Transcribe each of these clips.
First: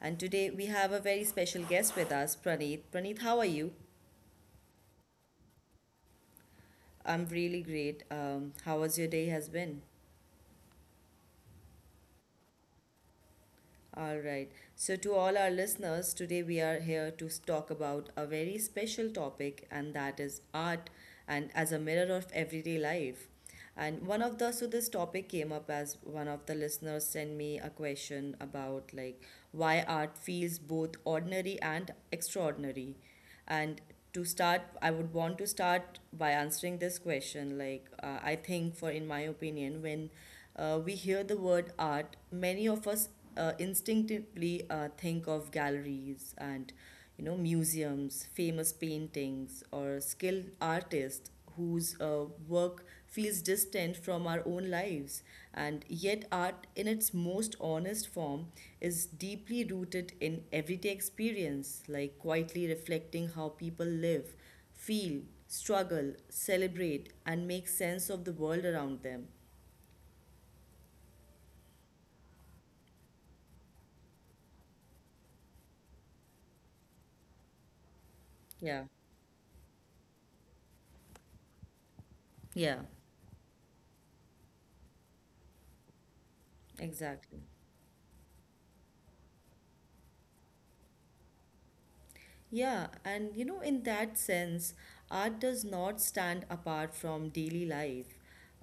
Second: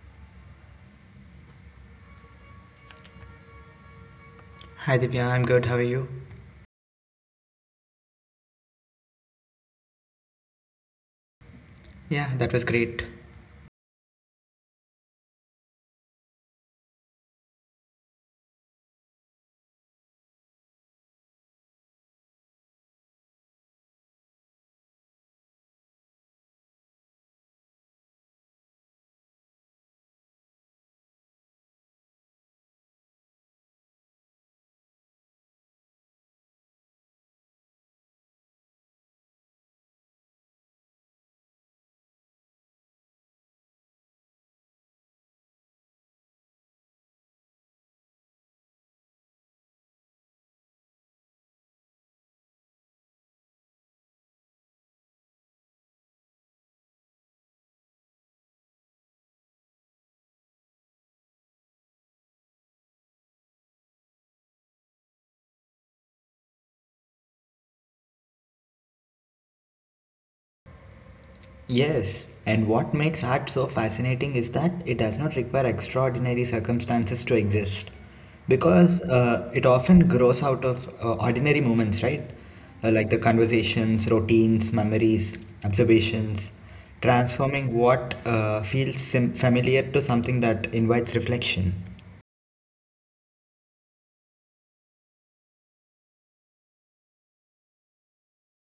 And today we have a very special guest with us, Praneeth. Praneeth, how are you? Hi Divya, I'm good. How are you? I'm really great. How was your day? Has been? Yeah, that was great. All right. So, to all our listeners, today we are here to talk about a very special topic, and that is art and as a mirror of everyday life. And one of the so this topic came up as one of the listeners sent me a question about like why art feels both ordinary and extraordinary. And to start, I would want to start by answering this question. Like, I think, for in my opinion, when we hear the word art, many of us instinctively think of galleries and you know museums, famous paintings, or skilled artists whose work feels distant from our own lives. And yet, art in its most honest form is deeply rooted in everyday experience, like quietly reflecting how people live, feel, struggle, celebrate, and make sense of the world around them. Yes, and what makes art so fascinating is that it does not require extraordinary circumstances to exist. Yeah, Because it often grows out of ordinary moments, right? yeah, Like the conversations, routines, memories, observations, exactly. transforming what feels familiar to something that invites reflection. Yeah, and you know, in that sense, art does not stand apart from daily life.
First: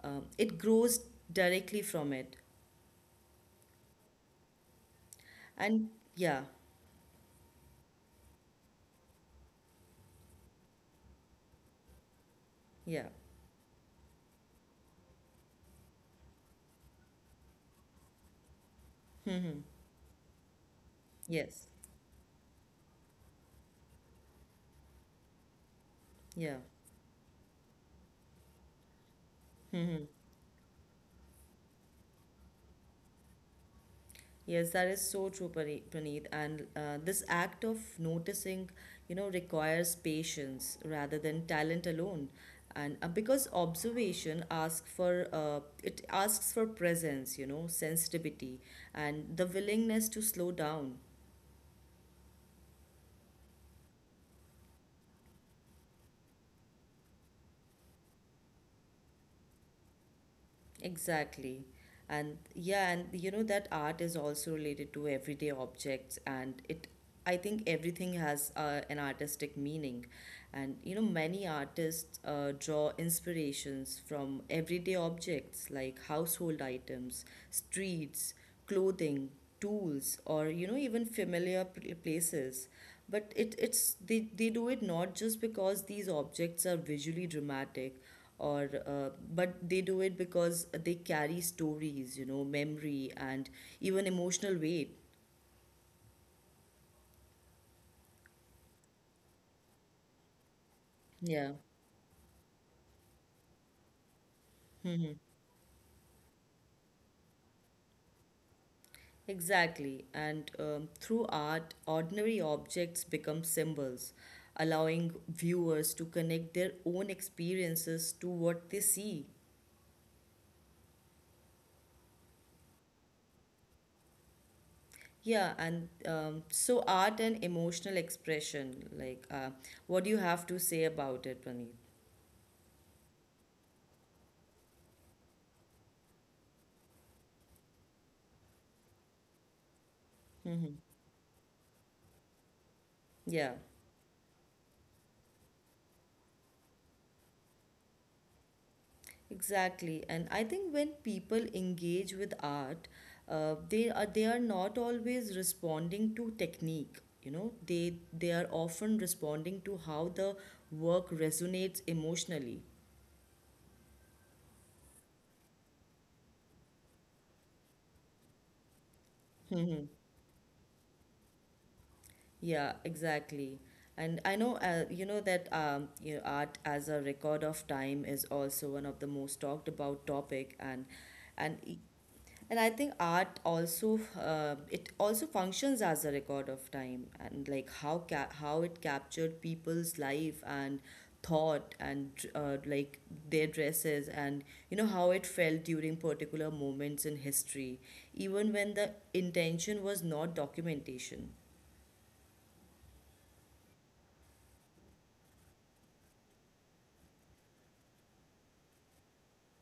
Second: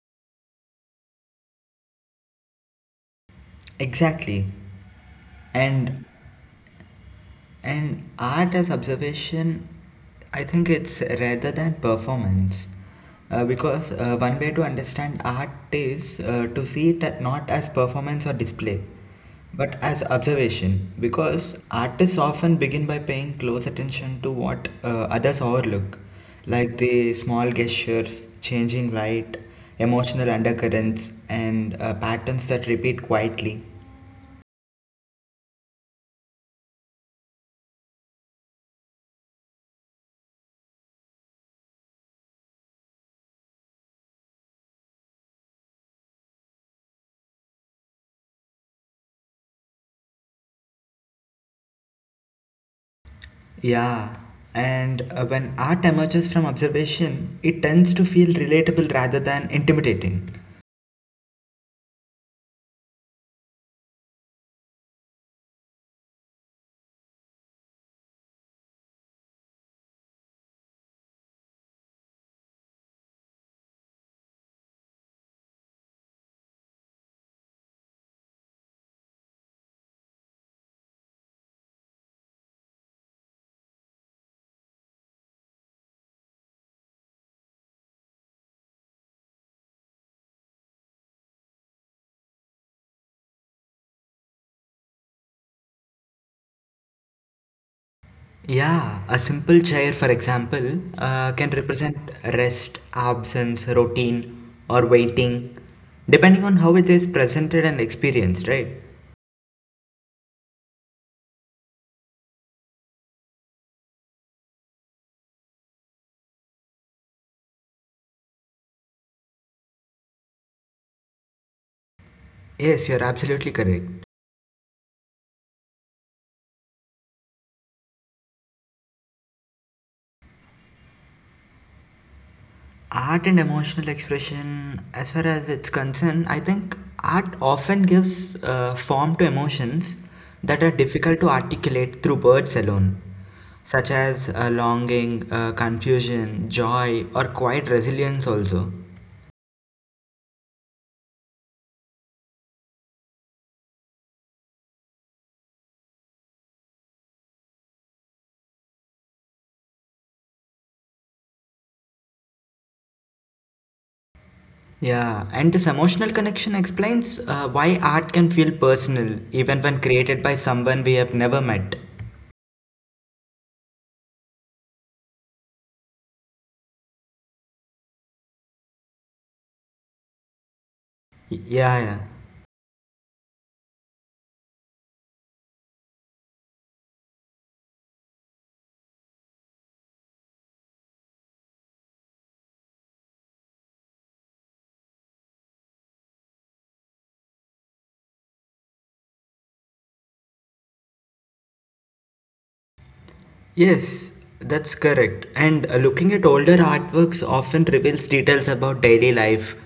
It grows directly from it. Exactly. And And yeah, And art as observation, I think it's rather than performance. yeah. Because one way to understand art is to see it not as performance or display, Hmm. but as observation. Because Yes. artists often begin by paying close attention to what others overlook, Yeah. like the small gestures, changing light, Hmm. emotional undercurrents, and patterns that repeat quietly. Yes, that is so true, Praneeth. And this act of noticing, you know, requires patience rather than talent alone. And because observation asks for presence, you know, sensitivity, and the willingness to slow down. Yeah, and When art emerges from observation, it tends to feel relatable rather than intimidating. Exactly. And yeah, and you know that art is also related to everyday objects, and it I think everything has an artistic meaning. And you know many artists draw inspirations from everyday objects like household items, streets, clothing, tools, or you know even familiar places. But they do it not just because these objects are visually dramatic or but they do it because they carry stories, you know, memory and even emotional weight. Yeah, a simple chair, for example, can Yeah. represent rest, absence, routine, or Hmm. waiting, depending on how it is presented and experienced, right? Exactly. And through art, ordinary objects become symbols, allowing viewers to connect their own experiences to what they see. Yes, you're absolutely correct. Yeah. And so art and emotional expression, like what do you have to say about it, Praneet? Art and emotional expression, as far as it's concerned, I think art often gives form to emotions that are Hmm. difficult to articulate through words alone, Yeah. such as longing, confusion, joy, or quiet resilience also. Exactly, and I think when people engage with art, uh, they are not always responding to technique. You know, they are often responding to how the work resonates emotionally. Yeah and this emotional connection explains why art can feel personal even when Hmm. created by someone we have never met. Yeah, exactly. And I know, you know that you know, art as a record of time is also one of the most talked about topic, Y- and yeah e- yeah and I think art also it also functions as a record of time, and like how it captured people's life and thought and like their dresses and you know how it felt during particular moments in history, even when the intention was not documentation. Yes, that's correct. And looking at older artworks often reveals details about daily life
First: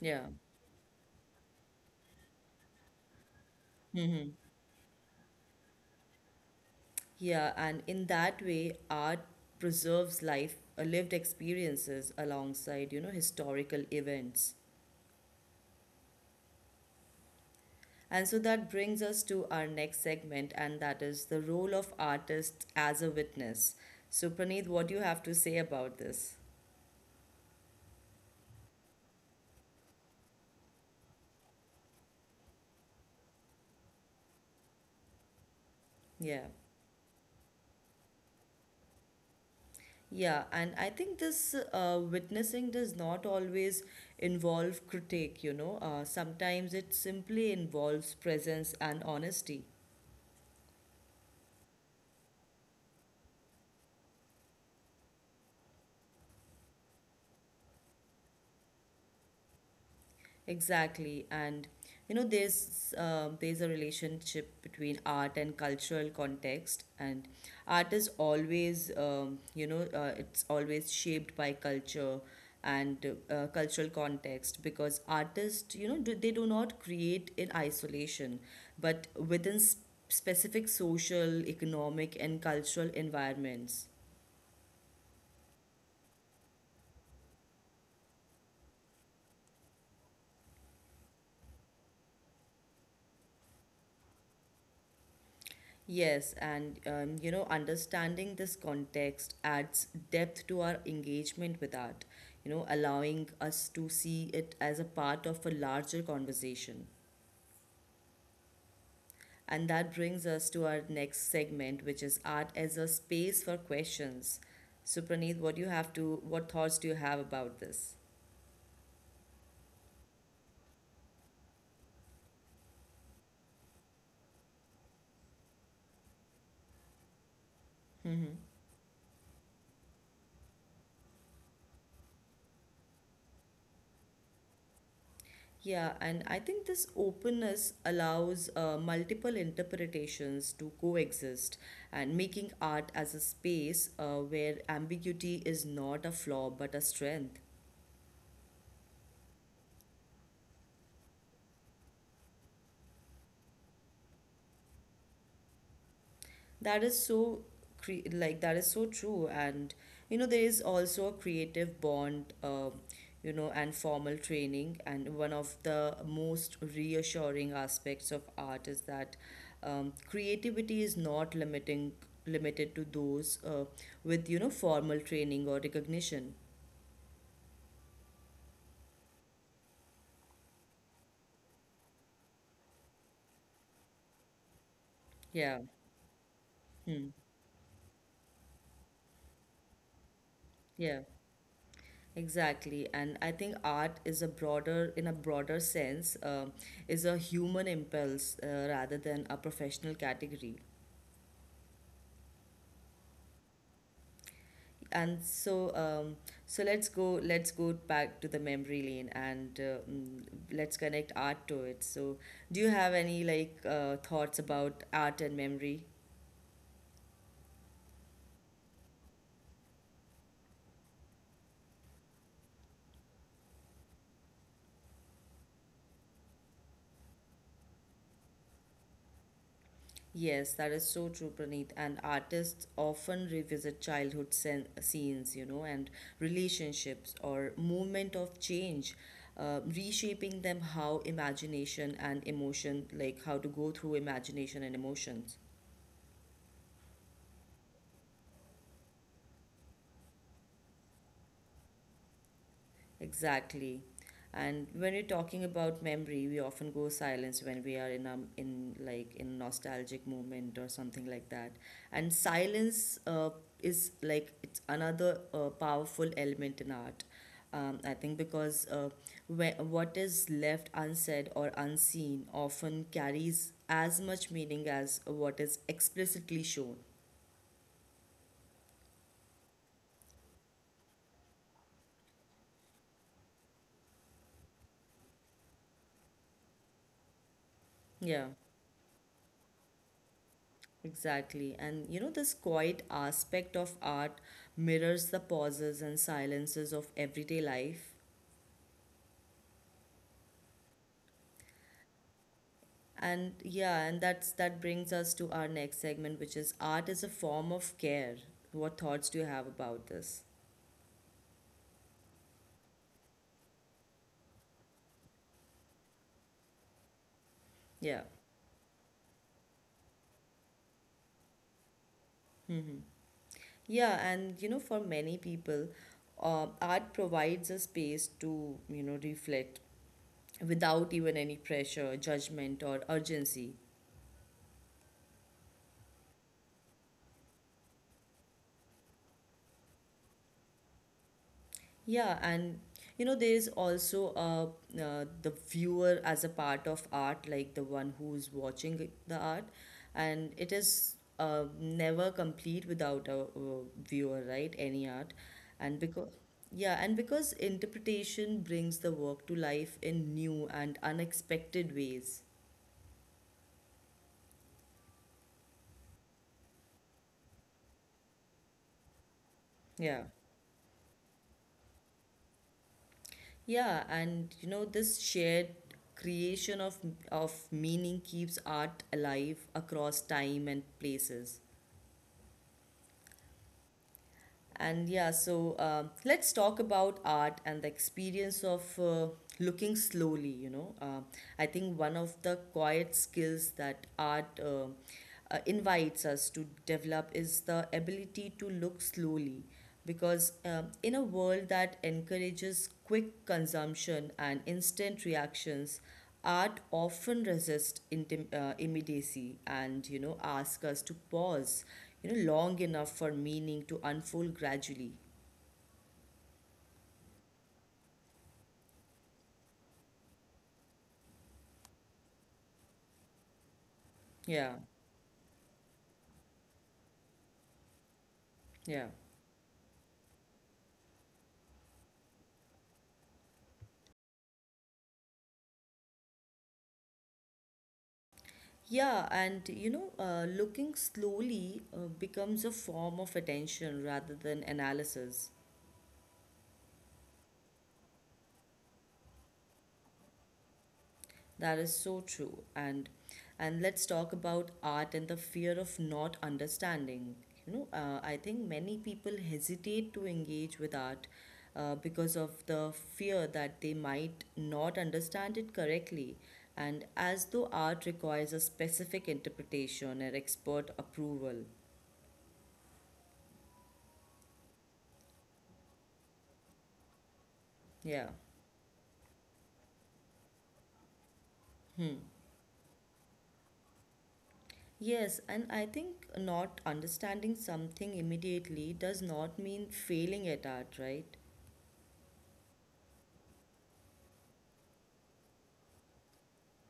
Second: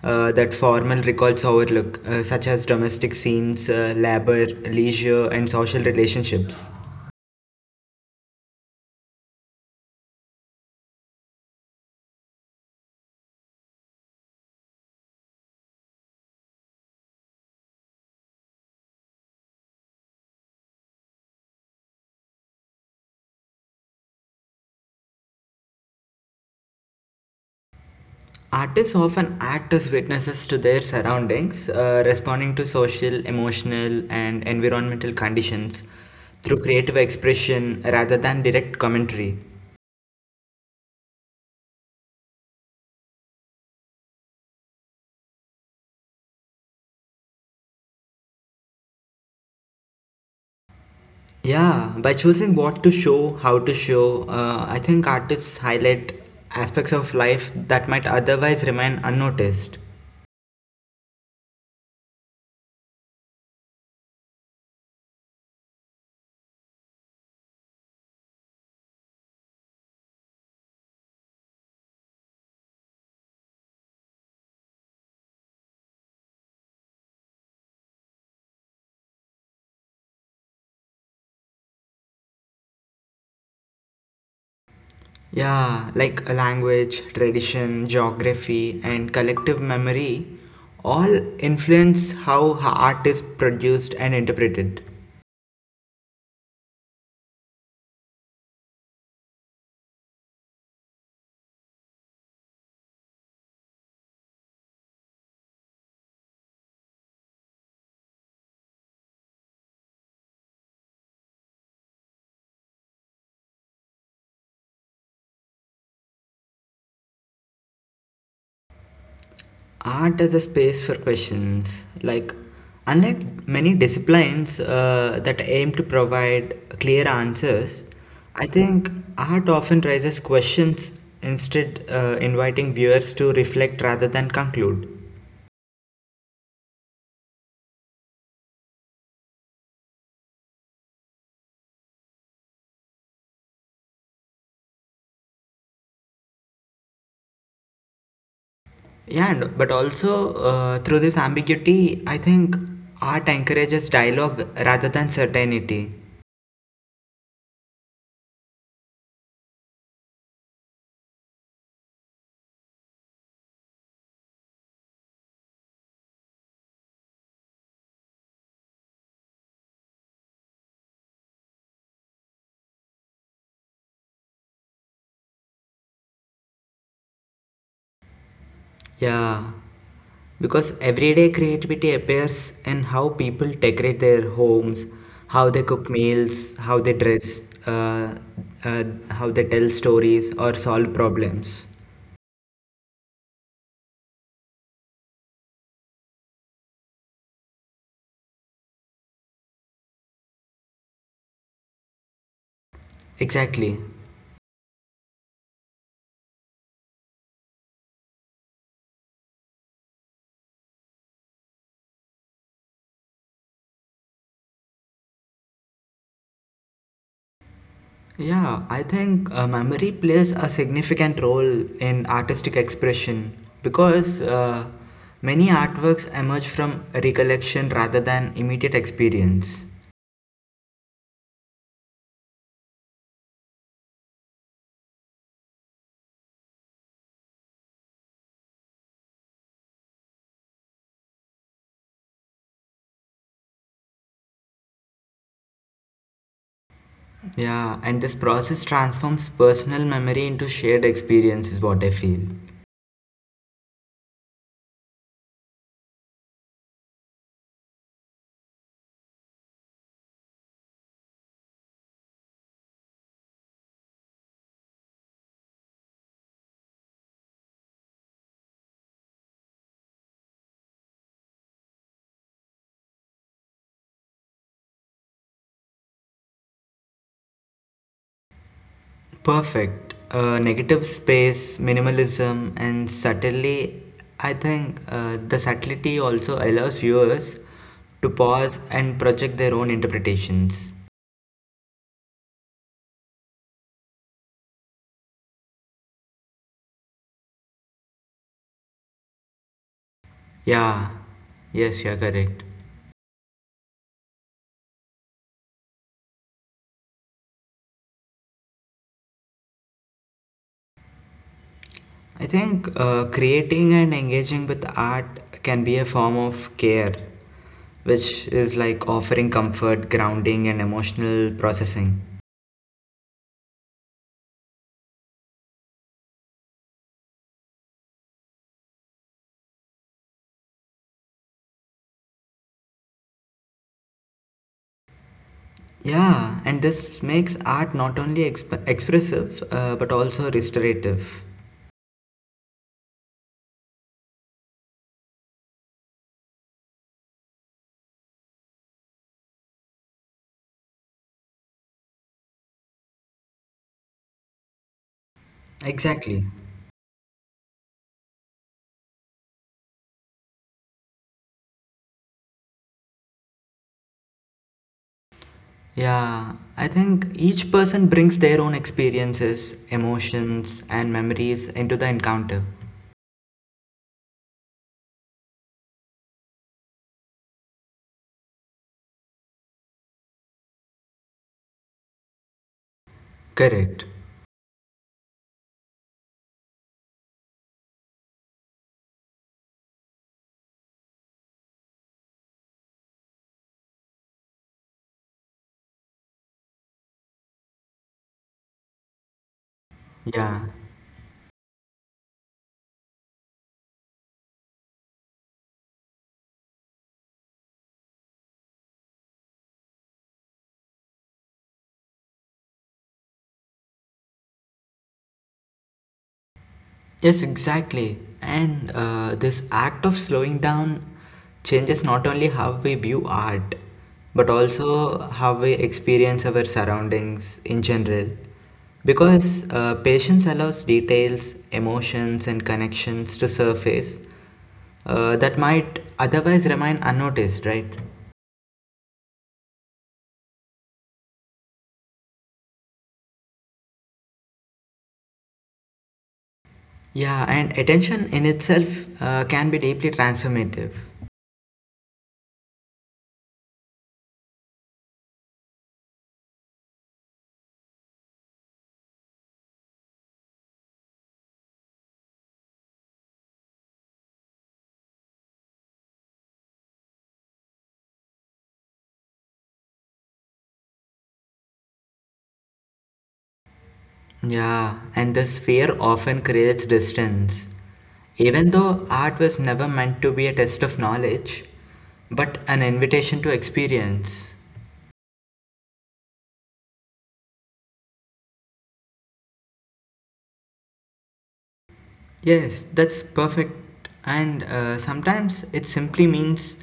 Yeah. That formal records overlook, such as domestic scenes, Mm-hmm. labor, leisure, and social relationships. Yeah, and in that way, art preserves life, lived experiences alongside, you know, historical events. And so that brings us to our next segment, and that is the role of artists as a witness. So, Praneeth, what do you have to say about this? Artists often act as witnesses to their surroundings, responding to social, emotional, and environmental conditions Yeah. through creative expression rather than direct commentary. Yeah, and I think this witnessing does not always involve critique, you know. Sometimes it simply involves presence and honesty. Yeah, by choosing what to show, how to show, I think artists highlight aspects of life that might otherwise remain unnoticed. Exactly, and you know there's a relationship between art and cultural context, and art is always you know it's always shaped by culture and cultural context, because artists you know they do not create in isolation, but within specific social, economic, and cultural environments. Yeah, like language, tradition, geography, and collective memory all influence how art is produced and interpreted. Yes, and you know, understanding this context adds depth to our engagement with art, you know, allowing us to see it as a part of a larger conversation. And that brings us to our next segment, which is art as a space for questions. So, Praneeth, what thoughts do you have about this? Art as a space for questions. Like, unlike many disciplines that aim to provide clear answers, Mm-hmm. I think art often raises questions instead, inviting viewers to reflect rather than conclude. Yeah, and I think this openness allows multiple interpretations to coexist, and making art as a space where ambiguity is not a flaw but a strength. Yeah, and, but also through this ambiguity, I think art encourages dialogue rather than certainty. That is so that is so true, and you know there is also a creative bond you know and formal training, and one of the most reassuring aspects of art is that creativity is not limiting limited to those with you know formal training or recognition. Yeah, because everyday creativity appears in how people decorate their homes, how Yeah. they cook meals, how they Hmm. dress, uh, how they tell stories or solve Yeah. problems. Exactly, and I think art in a broader sense, is a human impulse rather than a professional category. Exactly. And so, let's go back to the memory lane and mm, let's connect art to it. So, do you have any like thoughts about art and memory? Yeah, I think memory plays a significant role in artistic expression because many artworks emerge from recollection rather than immediate experience. Yes, that is so true, Praneeth. And artists often revisit childhood scenes, you know, and relationships or movement of change, reshaping them how imagination and emotion, like how to go through imagination and emotions. Yeah, and this process transforms personal memory into shared experience, is what I feel. Exactly. And when we're talking about memory, we often go silence when we are in a in like in nostalgic moment or something like that. And silence is like it's another powerful element in art. I think because what is left unsaid or unseen often carries as much meaning as what is explicitly shown. Perfect. Negative space, minimalism, and subtlety. I think the subtlety also allows viewers to Yeah. pause and project their own interpretations. Exactly. And you know, this quiet aspect of art mirrors the pauses and silences of everyday life. Yeah, yes, you're correct. And yeah, and that's that brings us to our next segment, which is art is a form of care. What thoughts do you have about this? I think creating and engaging with art can be a form of care, Yeah. which is like offering comfort, grounding, and emotional processing. Mm-hmm. Yeah, and you know, for many people, art provides a space to, you know, reflect without even any pressure, judgment, or urgency. Yeah, and this makes art not only expressive but also restorative. Yeah, and you know, there is also the viewer as a part of art, like the one who's watching the art, and it is never complete without a, viewer, right? Any art, and because Exactly. yeah, and because interpretation brings the work to life in new and unexpected ways. Yeah, I think each person brings their own experiences, Yeah. emotions, and memories into the encounter. Yeah, and you know, this shared creation of meaning keeps art alive across time and places. Correct. And yeah, so let's talk about art and the experience of looking slowly. You know, I think one of the quiet skills that art invites us to develop is the ability to look slowly, because Yeah. In a world that encourages quick consumption and instant reactions, art often resists immediacy, and you know ask us to pause, you know, long enough for meaning to unfold gradually. Yes, exactly. And this act of slowing down changes not only how we view art, but Yeah. also how we experience our surroundings in general. Yeah. Because patience allows details, emotions, and connections to surface that might otherwise remain unnoticed, right? Yeah, and you know looking slowly becomes a form of attention rather than analysis. Yeah, and attention in itself can be deeply transformative. That is so true. And let's talk about art and the fear of not understanding. You know, I think many people hesitate to engage with art because of the fear that they might not understand it correctly, and as though art requires a specific interpretation or expert approval. Yeah, and this fear often creates distance. Yeah. Even though art was never meant to be a test of knowledge, Hmm. but an invitation to experience. Yes, and I think not understanding something immediately does not mean failing at art, right? Yes, that's perfect. And sometimes it simply means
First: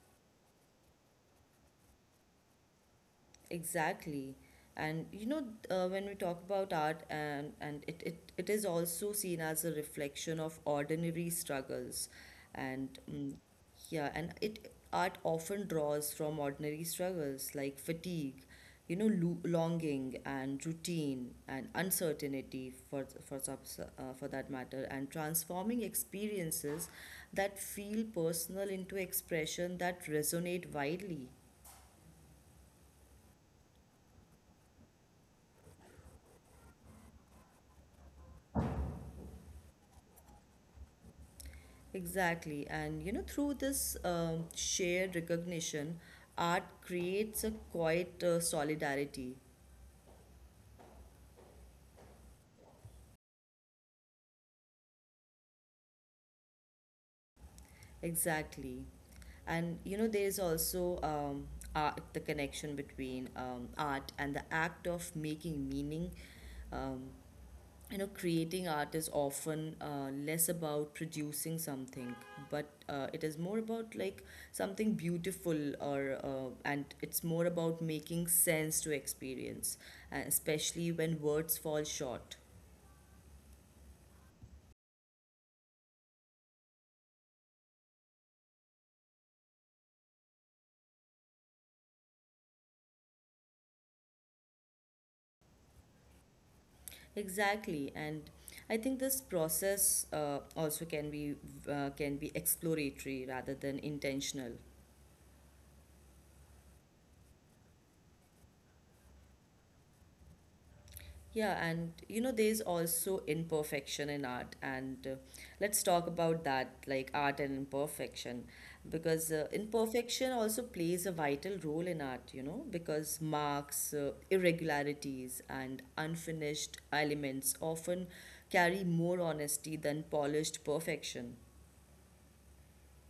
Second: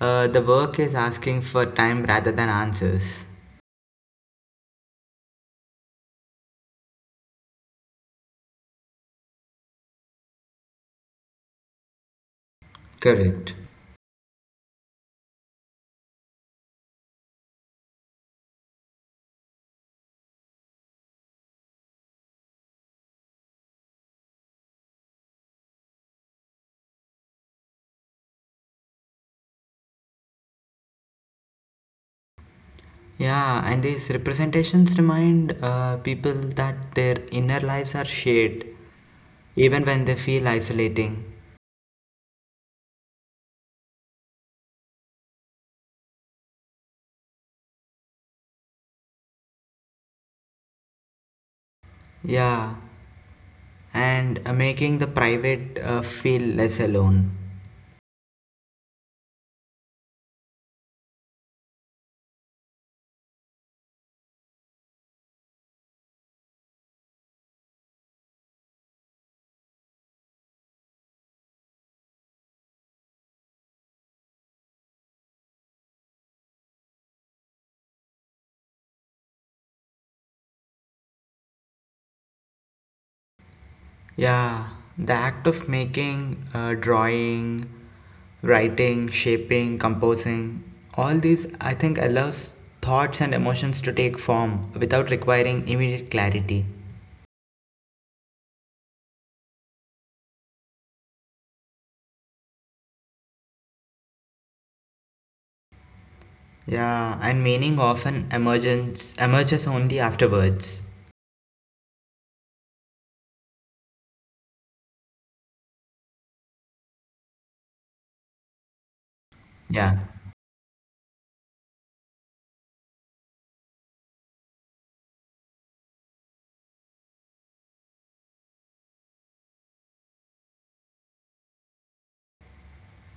the work is asking for time rather than answers. Exactly. And you know, when we talk about art, it is also seen as a reflection of ordinary struggles. And mm Correct. yeah, and it art often draws from ordinary struggles like fatigue, you know, lo longing and routine and uncertainty for that matter, and transforming experiences that feel personal into expression that resonate widely. Yeah, and these representations remind people that their inner lives are shared, even when they feel isolating. Exactly. And you know, through this shared recognition, art creates a quiet solidarity. Yeah. And making the private feel less alone. Exactly. And you know, there is also art, the connection between art and the act of making meaning um, you know creating art is often less about producing something, but it is more about like something beautiful or and it's more about making sense to experience, especially when words fall short. Yeah, the act of making, drawing, writing, shaping, composing, all these I think allows thoughts and emotions to take form without requiring immediate clarity. Exactly, and I think this process also can be exploratory rather than intentional. Yeah, and meaning often emerges only afterwards. Yeah, and you know, there's also imperfection in art, and let's talk about that, like art and imperfection, because Yeah. imperfection also plays a vital role in art, you know, because marks, irregularities, and unfinished elements often carry more honesty than polished perfection.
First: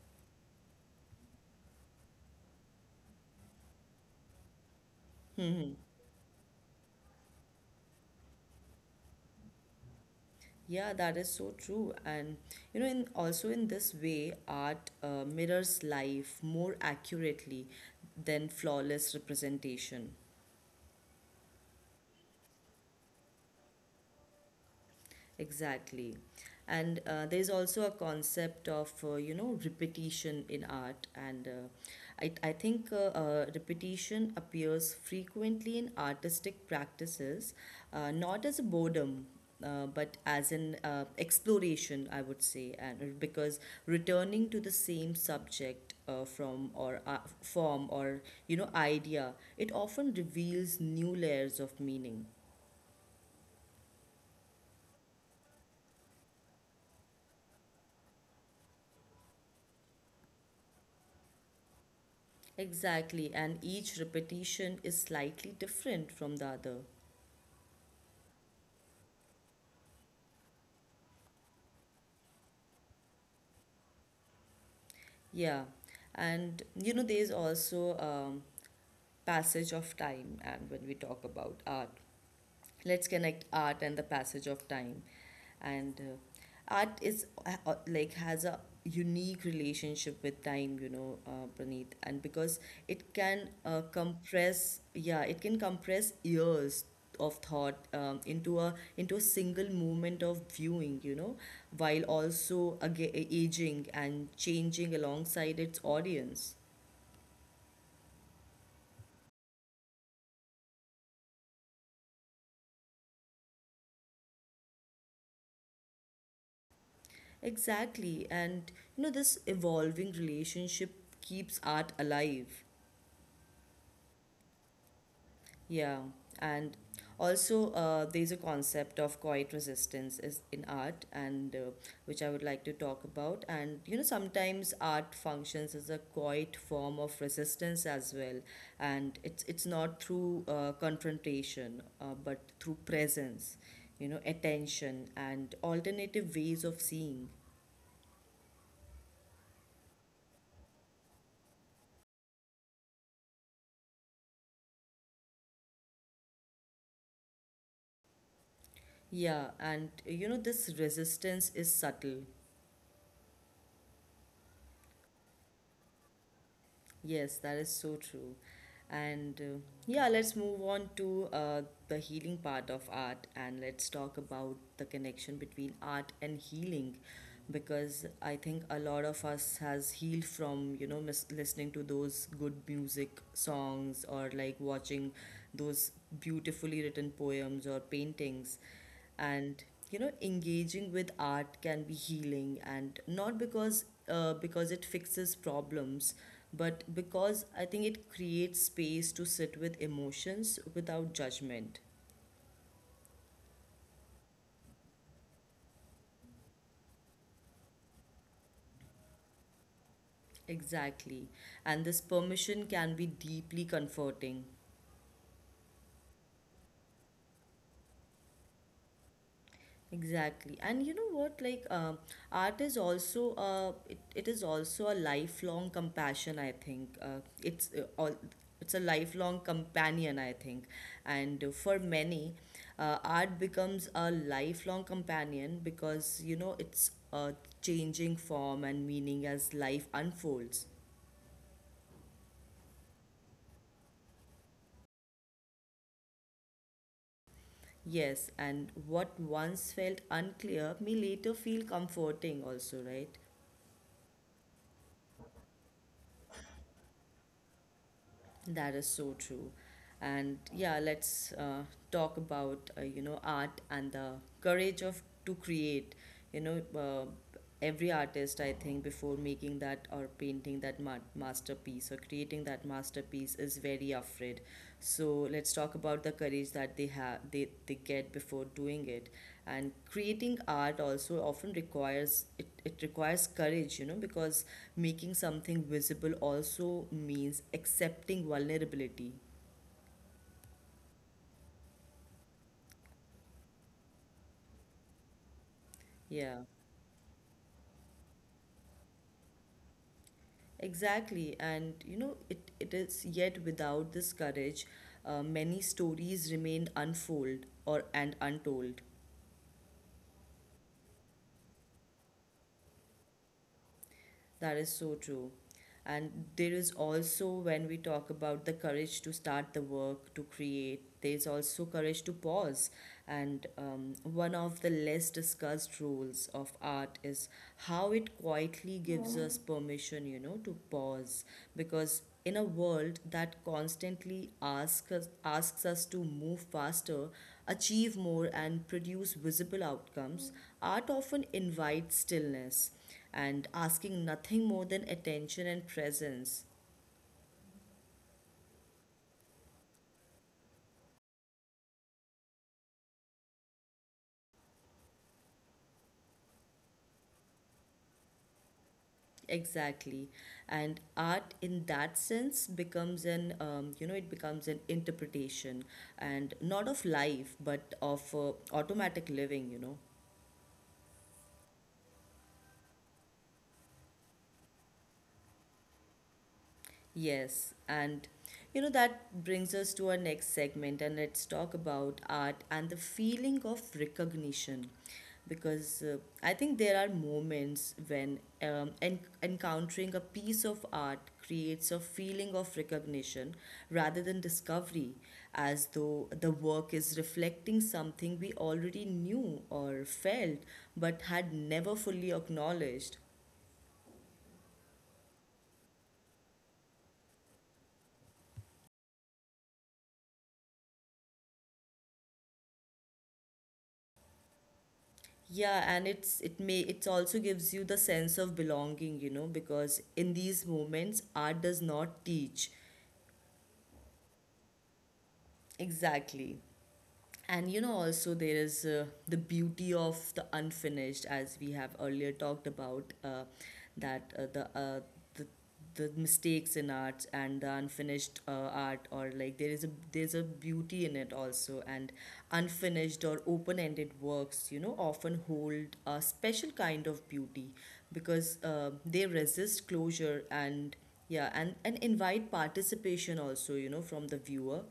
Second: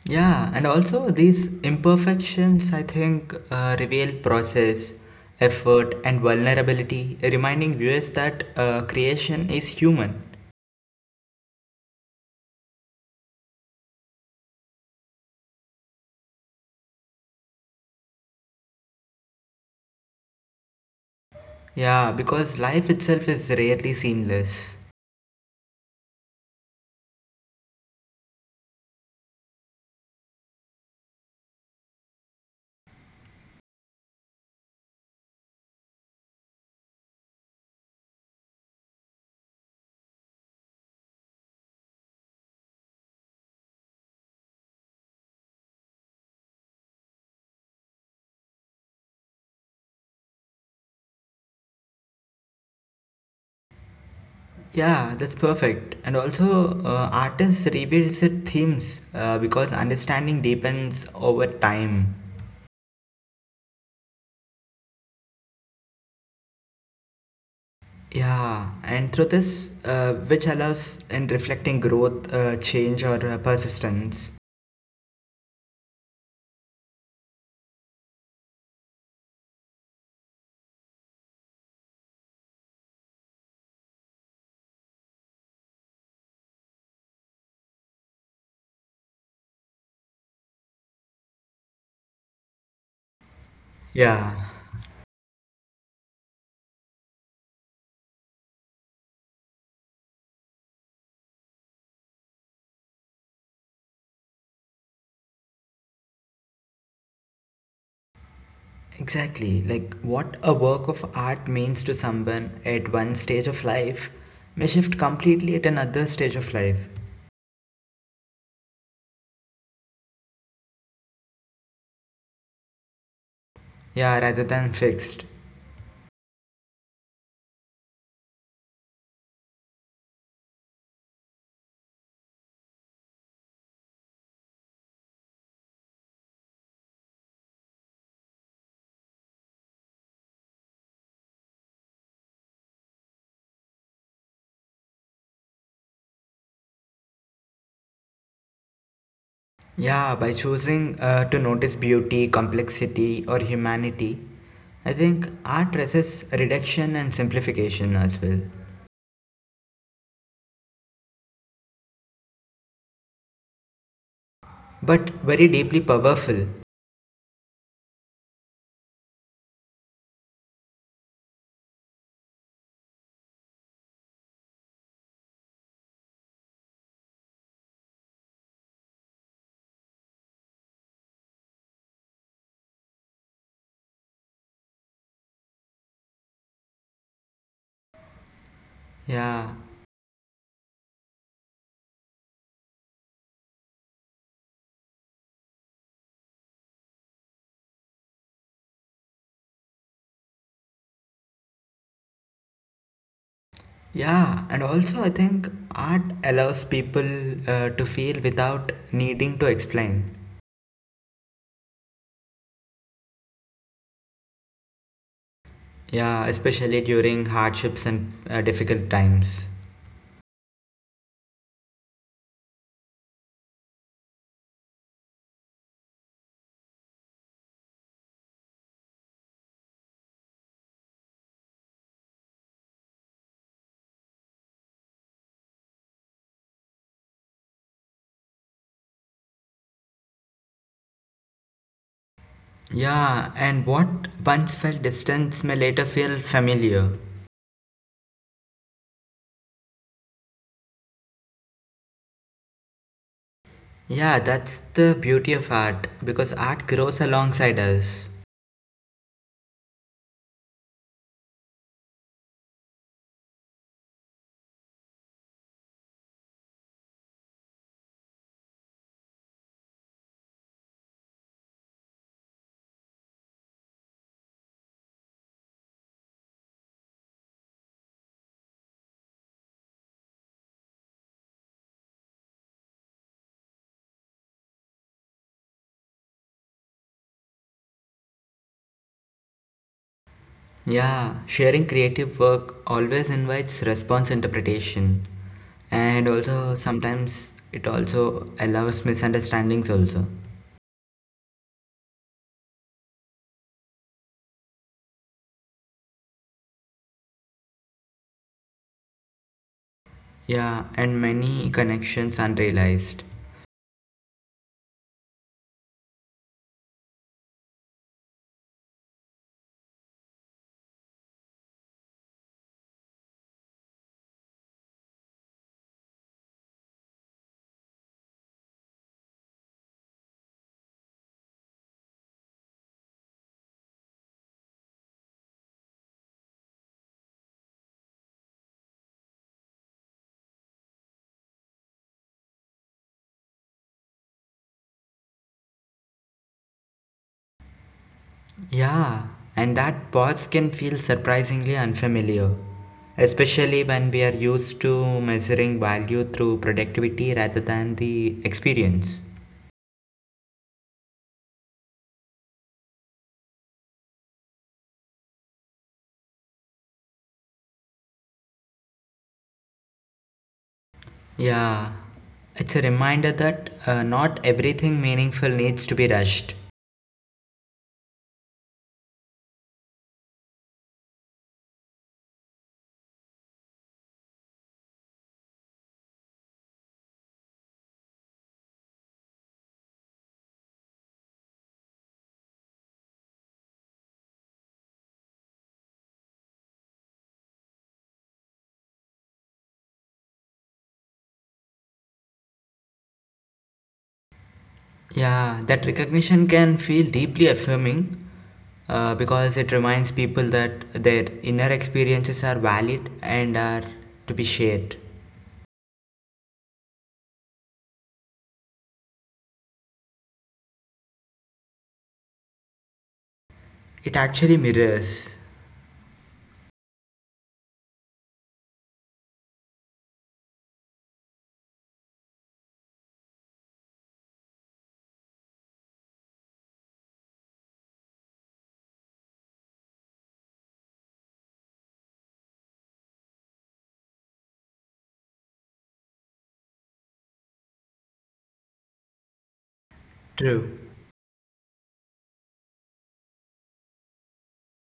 Yeah, and also these imperfections, I think, reveal process, effort, and vulnerability, reminding viewers that creation is human. Yeah, that is so true. And you know, in also in this way, art mirrors life more accurately than flawless representation. Yeah, because life itself is rarely seamless. Exactly. And there's also a concept of, you know, repetition in art. And I think repetition appears frequently in artistic practices, not as a boredom, but as an exploration, I would say, and because returning to the same subject from or form or you know idea, it often reveals new layers of meaning. Yeah, that's perfect. And also, artists revisit themes because understanding deepens over time. Exactly, and each repetition is slightly different from the other. Yeah, and through this, which allows in reflecting growth, change, or persistence. Yeah, and you know, there's also passage of time, and when we talk about art, let's connect art and the passage of time. And art is like has a unique relationship with time, Praneet, and because it can Yeah. compress, yeah, it can compress years of thought, into a single moment of viewing, you know, while also aga aging and changing alongside its audience. Exactly, like what a work of art means to someone at one stage of life may shift completely at another stage of life. Exactly. And you know, this evolving relationship keeps art alive. Yeah, rather than fixed. Yeah, and also there's a concept of quiet resistance is in art, and which I would like to talk about. And you know, sometimes art functions as a quiet form of resistance as well, and it's not through confrontation, but through presence, you know, attention and alternative ways of seeing. Yeah, by choosing to notice beauty, complexity, or humanity, I think art resists reduction and simplification as well, Yeah, and you know, this resistance is subtle. but very deeply powerful. Yes, that is so true. And yeah, let's move on to the healing part of art, and let's talk about the connection between art and healing, because I think a lot of us has healed from, you know, listening to those good music songs, or like watching those beautifully written poems or paintings. Yeah, And you know, engaging with art can be healing, and not because it fixes problems, but because I think it creates space to sit with emotions without judgment. yeah, and also I think art allows people to feel without needing to explain. Exactly, and this permission can be deeply comforting. Yeah, especially during hardships and difficult times. Exactly. And you know what? Art is also it is also a lifelong compassion, I think. It's a lifelong companion, I think. And for many, art becomes a lifelong companion because, you know, it's a changing form and meaning as life unfolds. Yeah, and what once felt distance may later feel familiar. Yes, and what once felt unclear may later feel comforting also, right? Yeah, that's the beauty of art, because art grows alongside us. That is so true. And yeah, let's talk about, you know, art and the courage of to create. You know, every artist, I think, before making that or painting that masterpiece, or creating that masterpiece, is very afraid. So let's talk about the courage that they get before doing it. And creating art also often requires it, requires courage, you know, because making something visible also means accepting vulnerability. Yeah, sharing creative work always invites response interpretation Yeah, and also sometimes it also allows misunderstandings also. exactly. And you know, it is yet, without this courage, many stories remain unfold or and untold. Yeah, and many connections unrealized. That is so true. And there is also, when we talk about the courage to start the work, to create, there's also courage to pause. And one of the less discussed roles of art is how it quietly gives us permission, you know, to pause, because in a world that constantly asks us to move faster, achieve more, and produce visible outcomes, art often invites stillness and asking nothing more than attention and presence. Yeah, and that pause can feel surprisingly unfamiliar, especially when we are used to measuring value through productivity rather than the experience. Exactly, and art in that sense becomes an you know, it becomes an interpretation, and not of life but of automatic living. You know. Yeah, it's a reminder that not everything meaningful needs to be rushed. Yes, and you know, that brings us to our next segment, and let's talk about art and the feeling of recognition. Because I think there are moments when, encountering a piece of art creates a feeling of recognition rather than discovery, as though the work is reflecting something we already knew or felt but had never fully acknowledged. Yeah, that recognition can feel deeply affirming because it reminds people that their inner experiences are valid and are to be shared. Yeah, and it's it may it also gives you the sense of belonging, you know, because in these moments art does not teach. It actually mirrors. Exactly. And you know, also there is the beauty of the unfinished, as we have earlier talked about, that the the mistakes in art and the unfinished art, or like there is a beauty in it also. And unfinished or open-ended works, you know, often hold a special kind of beauty because they resist closure, True. and yeah, and invite participation also, you know, from the viewer.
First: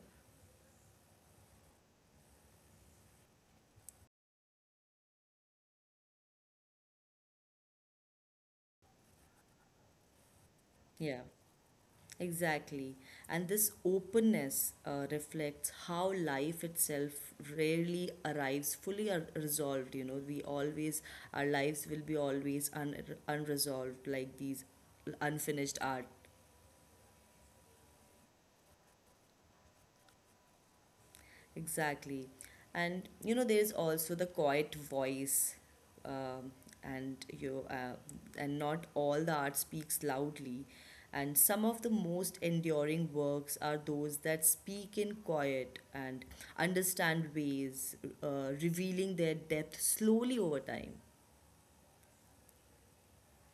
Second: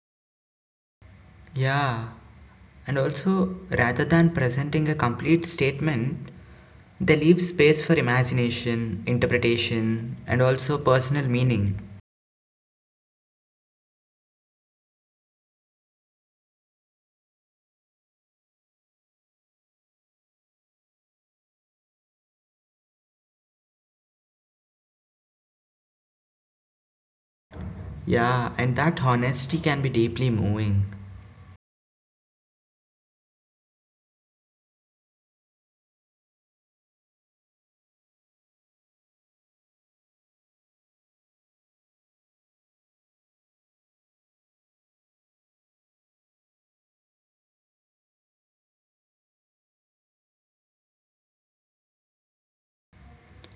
Yeah, and also rather than presenting a complete statement, they leave space for imagination, interpretation, and also Yeah. personal meaning. Exactly. And this openness reflects how life itself rarely arrives resolved. You know, we always, our lives will be always unresolved, like these unfinished art. Yeah, and that honesty can be deeply moving. Exactly. And you know, there's also the quiet voice, um, and you uh, and not all the art speaks loudly. And some of the most enduring works are those that speak in quiet and understand ways, revealing their depth slowly over time.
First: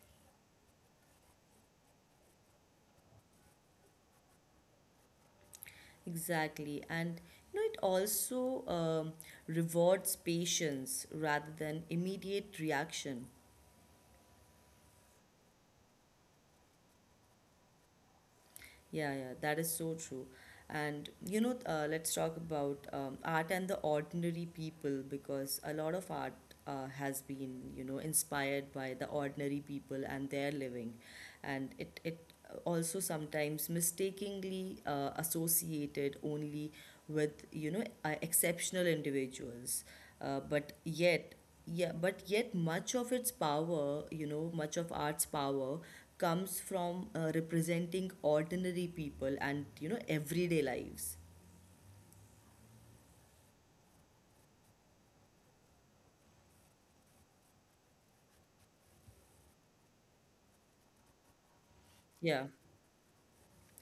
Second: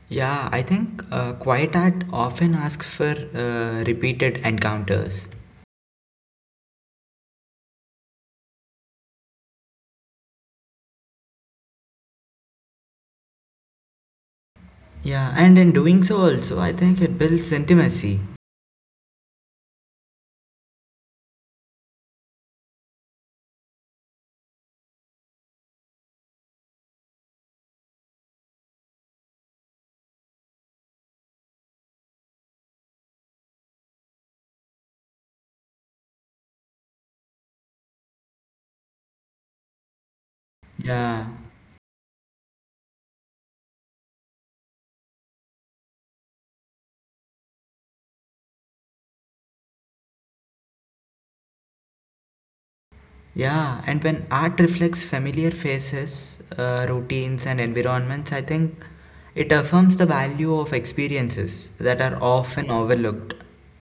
Yeah, I think quiet art often asks for repeated encounters. Exactly. And you know, it also, rewards patience rather than immediate reaction. Yeah, and in doing so, also, I think it builds intimacy. Yeah, yeah, that is so true. And you know, let's talk about, art and the ordinary people, because a lot of art has been, you know, inspired by the ordinary people and their living, and it also sometimes mistakenly associated only with, you know, exceptional individuals, but Yeah. yet, yeah, but yet much of its power, you know, much of art's power comes from representing ordinary people and, you know, everyday lives. Yeah, and when art reflects familiar faces, routines, and environments, I think it affirms the value of experiences that are Yeah. often overlooked.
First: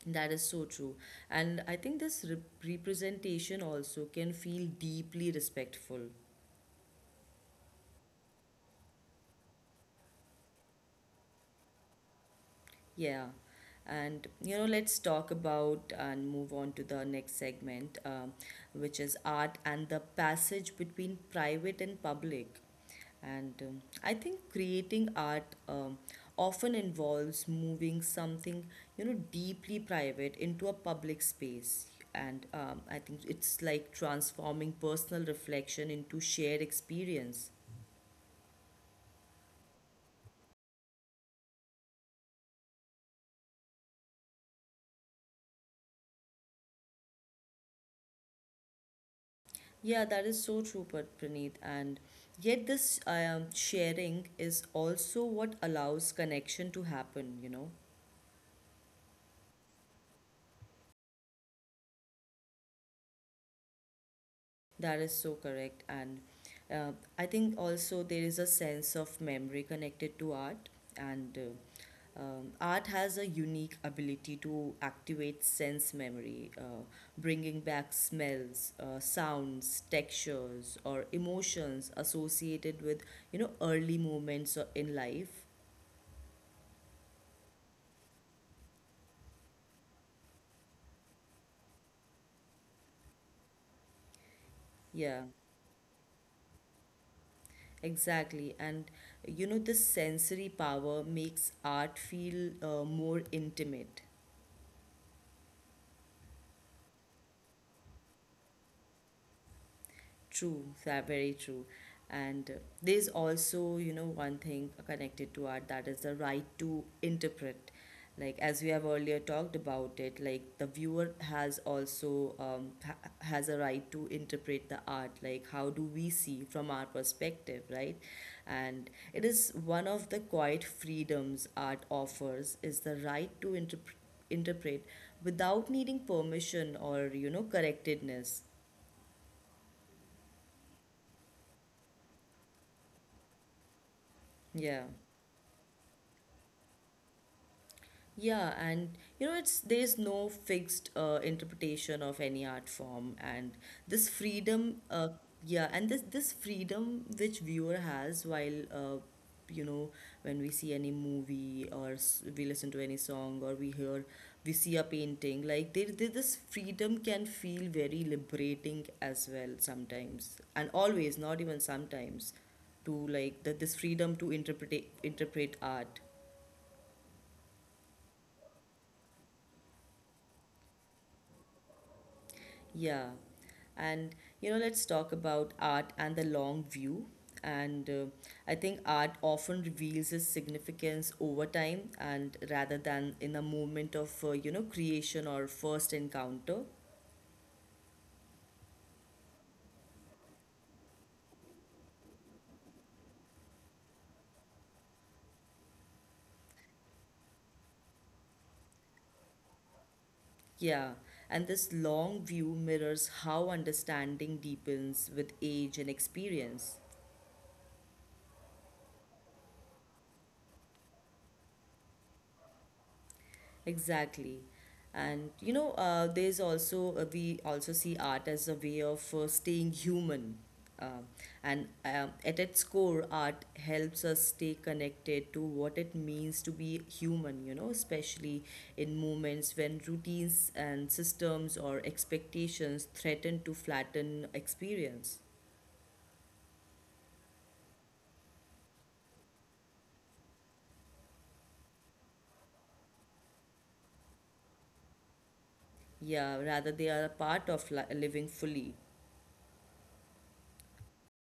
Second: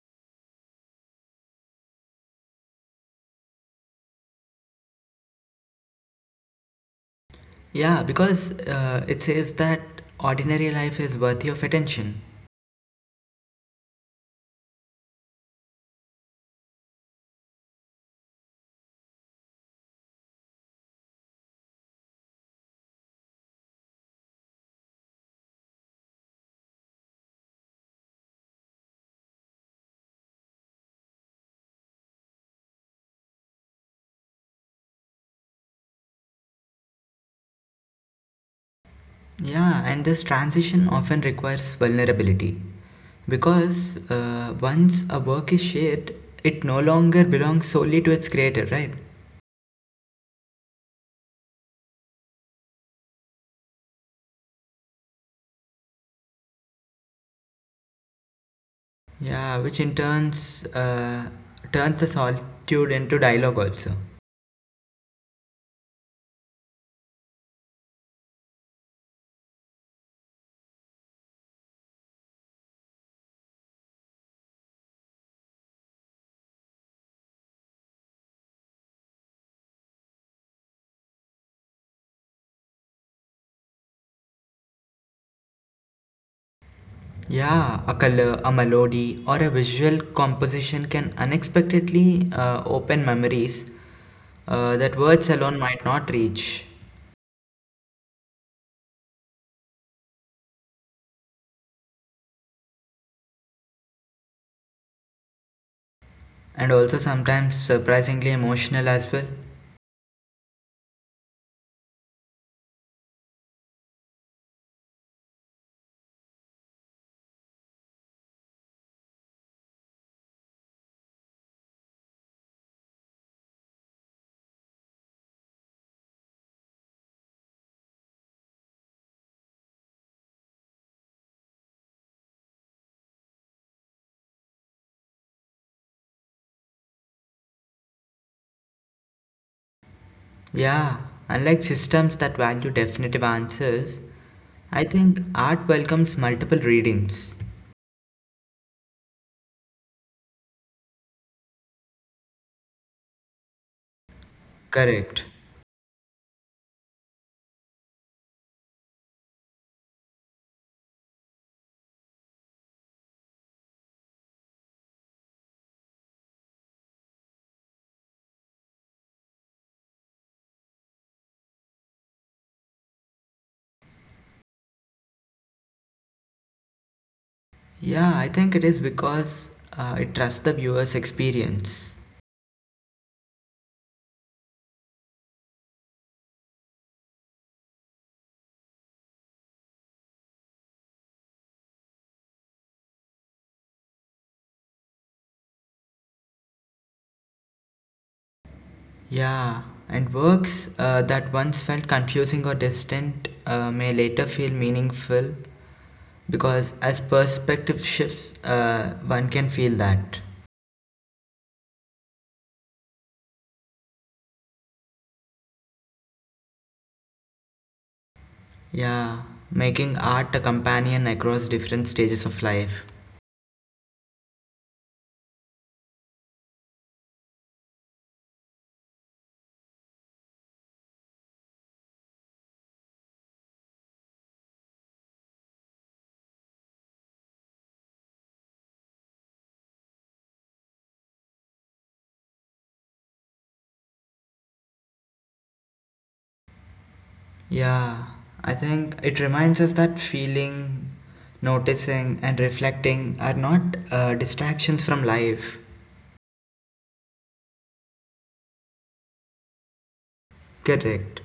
That is so true. And I think this representation also can feel deeply respectful. Yeah, because it says that ordinary life is worthy of attention. Yeah. And, you know, let's talk about and move on to the next segment, which is art and the passage between private and public. And I think creating art, often involves moving something, you know, deeply private into a public space. And I think it's like transforming personal reflection into shared experience. Yeah, and this transition often requires vulnerability because once a work is shared, it no longer belongs solely to its creator, right? Yeah, that is so true, Praneeth. And yet, this sharing is also what allows connection to happen, you know. Yeah, which in turns turns the solitude into dialogue also. That is so correct. And uh, I think also there is a sense of memory connected to art. And art has a unique ability to activate sense memory, bringing back smells, sounds, textures, or emotions associated with, you know, early moments in life. Yeah, a color, a melody, or a visual composition can unexpectedly open memories that Yeah. words alone might not reach, Exactly. And you know, this sensory power makes art feel more intimate. and also sometimes surprisingly emotional as well. True, that very true. And there's also, you know, one thing connected to art, that is the right to interpret. Like, as we have earlier talked about it, like the viewer has also, has a right to interpret the art. Like, how do we see from our perspective, right? And it is one of the quiet freedoms art offers is the right to interpret without needing permission or, you know, correctedness. Yeah, unlike systems that value definitive answers, Yeah. I think art welcomes multiple readings. Yeah, and you know, it's there's no fixed interpretation of any art form, and this freedom, uh, Correct. yeah, and this freedom which viewer has while, you know, when we see any movie, we listen to any song, or we hear, we see a painting, like this freedom can feel very liberating as well, sometimes, and always, not even sometimes, to like that, this freedom to interpret art. Yeah, I think it is because it trusts the viewer's experience. Yeah. And, you know, let's talk about art and the long view. And I think art often reveals its significance over time, and rather than in a moment of, you know, creation or first encounter. Yeah, and works that once felt confusing or distant may later feel meaningful because as perspective shifts, one can feel that. Yeah. And this long view mirrors how understanding deepens with age and experience. Yeah, making art a companion across different stages of life. Exactly. And you know, there's also we also see art as a way of staying human. Uh, and at its core, art helps us stay connected to what it means to be human, you know, especially in moments when routines and systems or expectations threaten to flatten experience. Yeah, I think it reminds us that feeling, noticing, and reflecting are not distractions from life. Yeah, rather, they are a part of living fully. Correct.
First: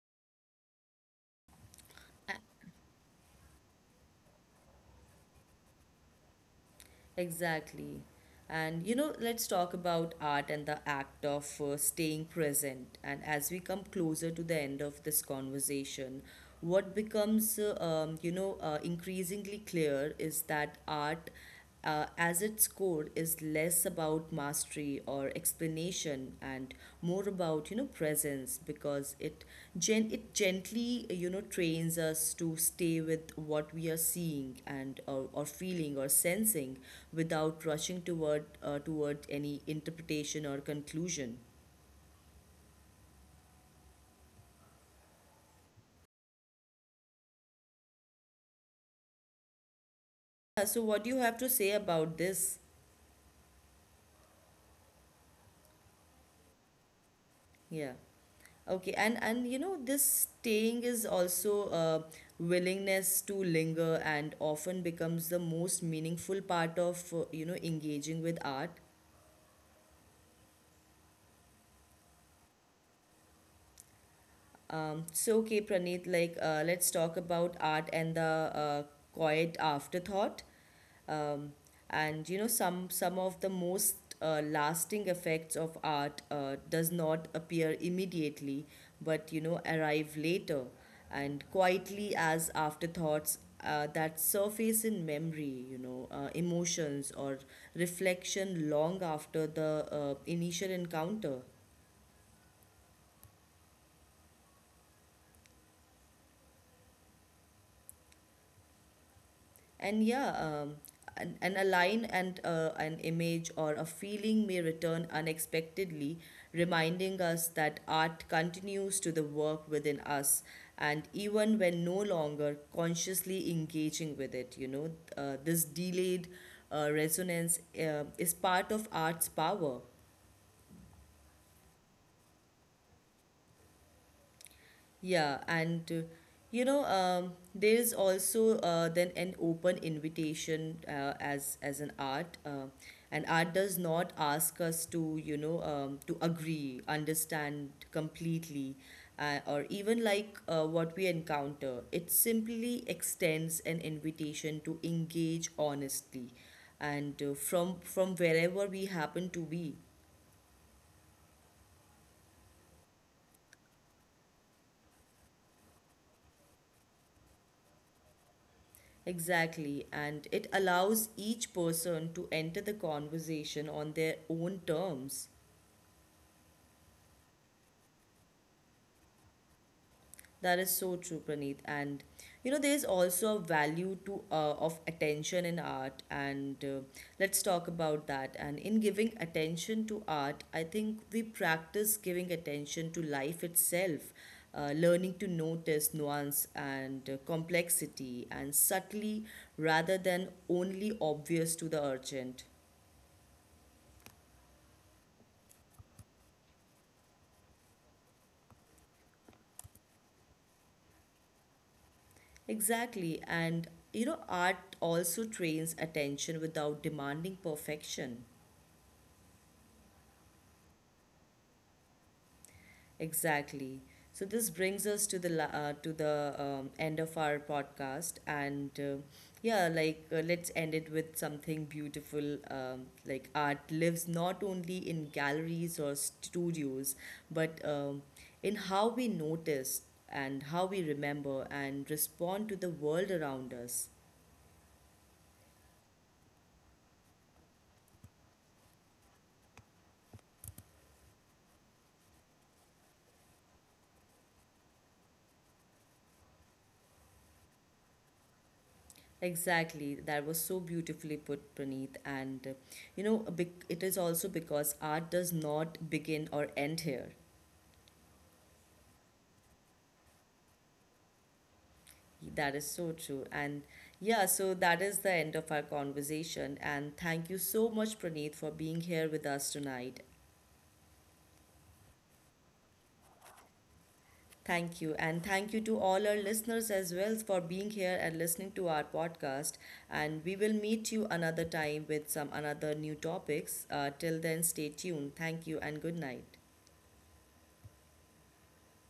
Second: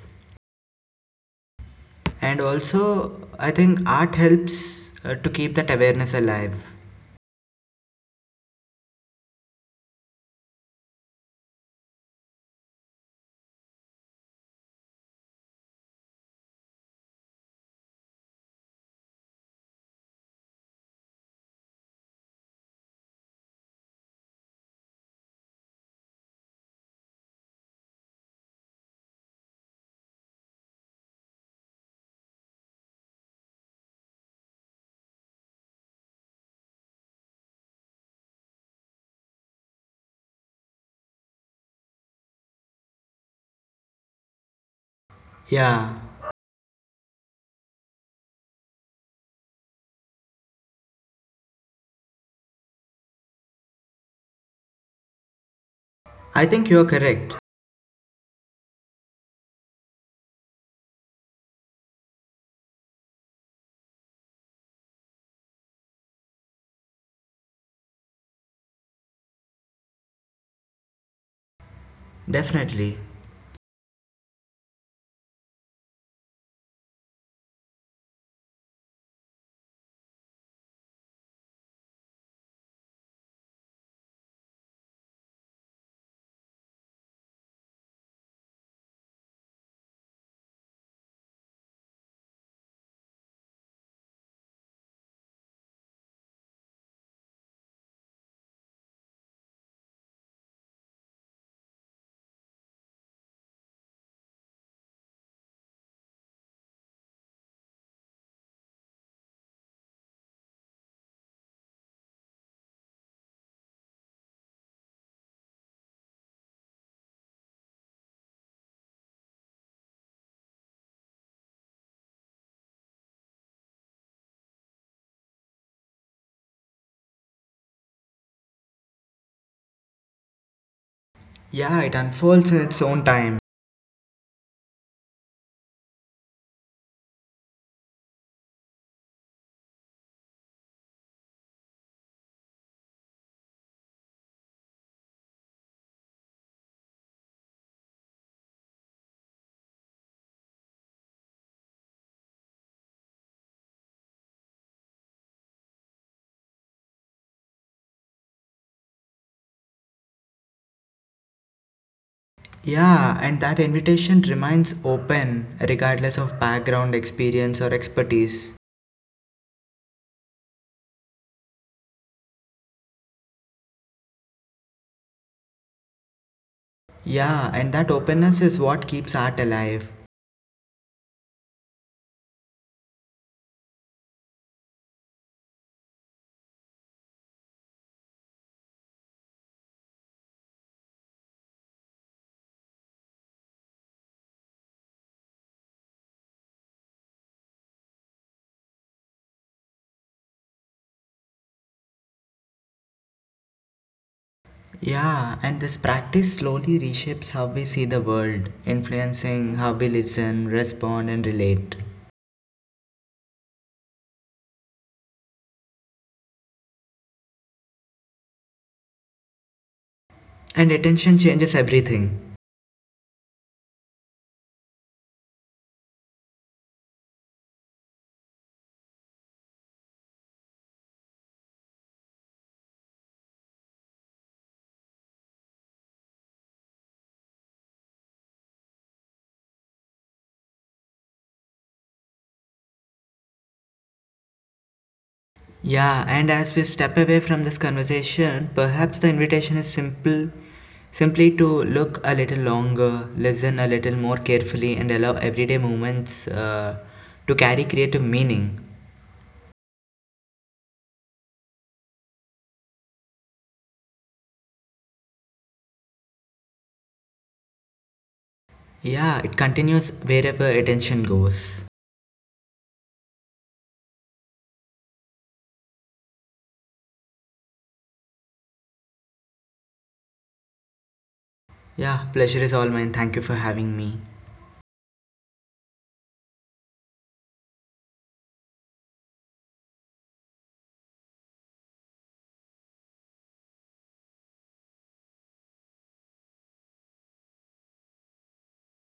And also, I think art helps to keep that awareness alive. Exactly. And you know, let's talk about art and the act of staying present. And as we come closer to the end of this conversation, what becomes, you know, increasingly clear is that art, as its core, is less about mastery or explanation, and more about, you know, presence, because it gently, you know, trains us to stay with what we are seeing, or feeling or sensing, without rushing toward any interpretation or conclusion. Yeah, Yeah, so what do you have to say about this? I think you're correct. Yeah. Okay, and you know, this staying is also a willingness to linger, and often becomes the most meaningful part of, you know, engaging with art. Definitely. So, okay, Praneeth, like, let's talk about art and the quiet afterthought. Um, and you know, some of the most lasting effects of art does not appear immediately, but, you know, arrive later and quietly as afterthoughts that surface in memory, you know, emotions or reflection long after the initial encounter. And yeah, um, and a line, and an image or a feeling may return unexpectedly, reminding us that art continues to the work within us. And even when no longer consciously engaging with it, you know, this delayed resonance is part of art's power. Yeah, it unfolds in its own time. Yeah, and you know, there is also, then an open invitation, as an art, and art does not ask us to, you know, to agree, understand completely, or even like what we encounter. It simply extends an invitation to engage honestly, and from wherever we happen to be. Yeah, and that invitation remains open regardless of background, experience, or expertise. Exactly, and it allows each person to enter the conversation on their own terms. Yeah, and that openness is what keeps art alive. That is so true, Praneeth. And you know, there's also a value to, of attention in art, and, let's talk about that. And in giving attention to art, I think we practice giving attention to life itself, learning to notice nuance and, complexity, and subtly rather than only obvious to the urgent. Yeah, and this practice slowly reshapes how we see the world, influencing how we listen, respond, and relate. Exactly. And you know, art also trains attention without demanding perfection. And attention changes everything. Exactly. So this brings us to the to the, end of our podcast, and yeah, like, let's end it with something beautiful. Like art lives not only in galleries or studios, but, in how we notice and how we remember and respond to the world around us. Yeah, and as we step away from this conversation, perhaps the invitation is simple, simply to look a little longer, listen a little more carefully, and allow everyday moments to carry creative meaning. Exactly. That was so beautifully put, Praneeth. And you know, a big, it is also because art does not begin or end here. Yeah, it continues wherever attention goes. That is so true. And yeah, so that is the end of our conversation. And thank you so much, Praneeth, for being here with us tonight. Yeah, pleasure is all mine. Thank you for having me. Thank you. And thank you to all our listeners as well for being here and listening to our podcast. And we will meet you another time with some another new topics. Till then, stay tuned. Thank you and good night.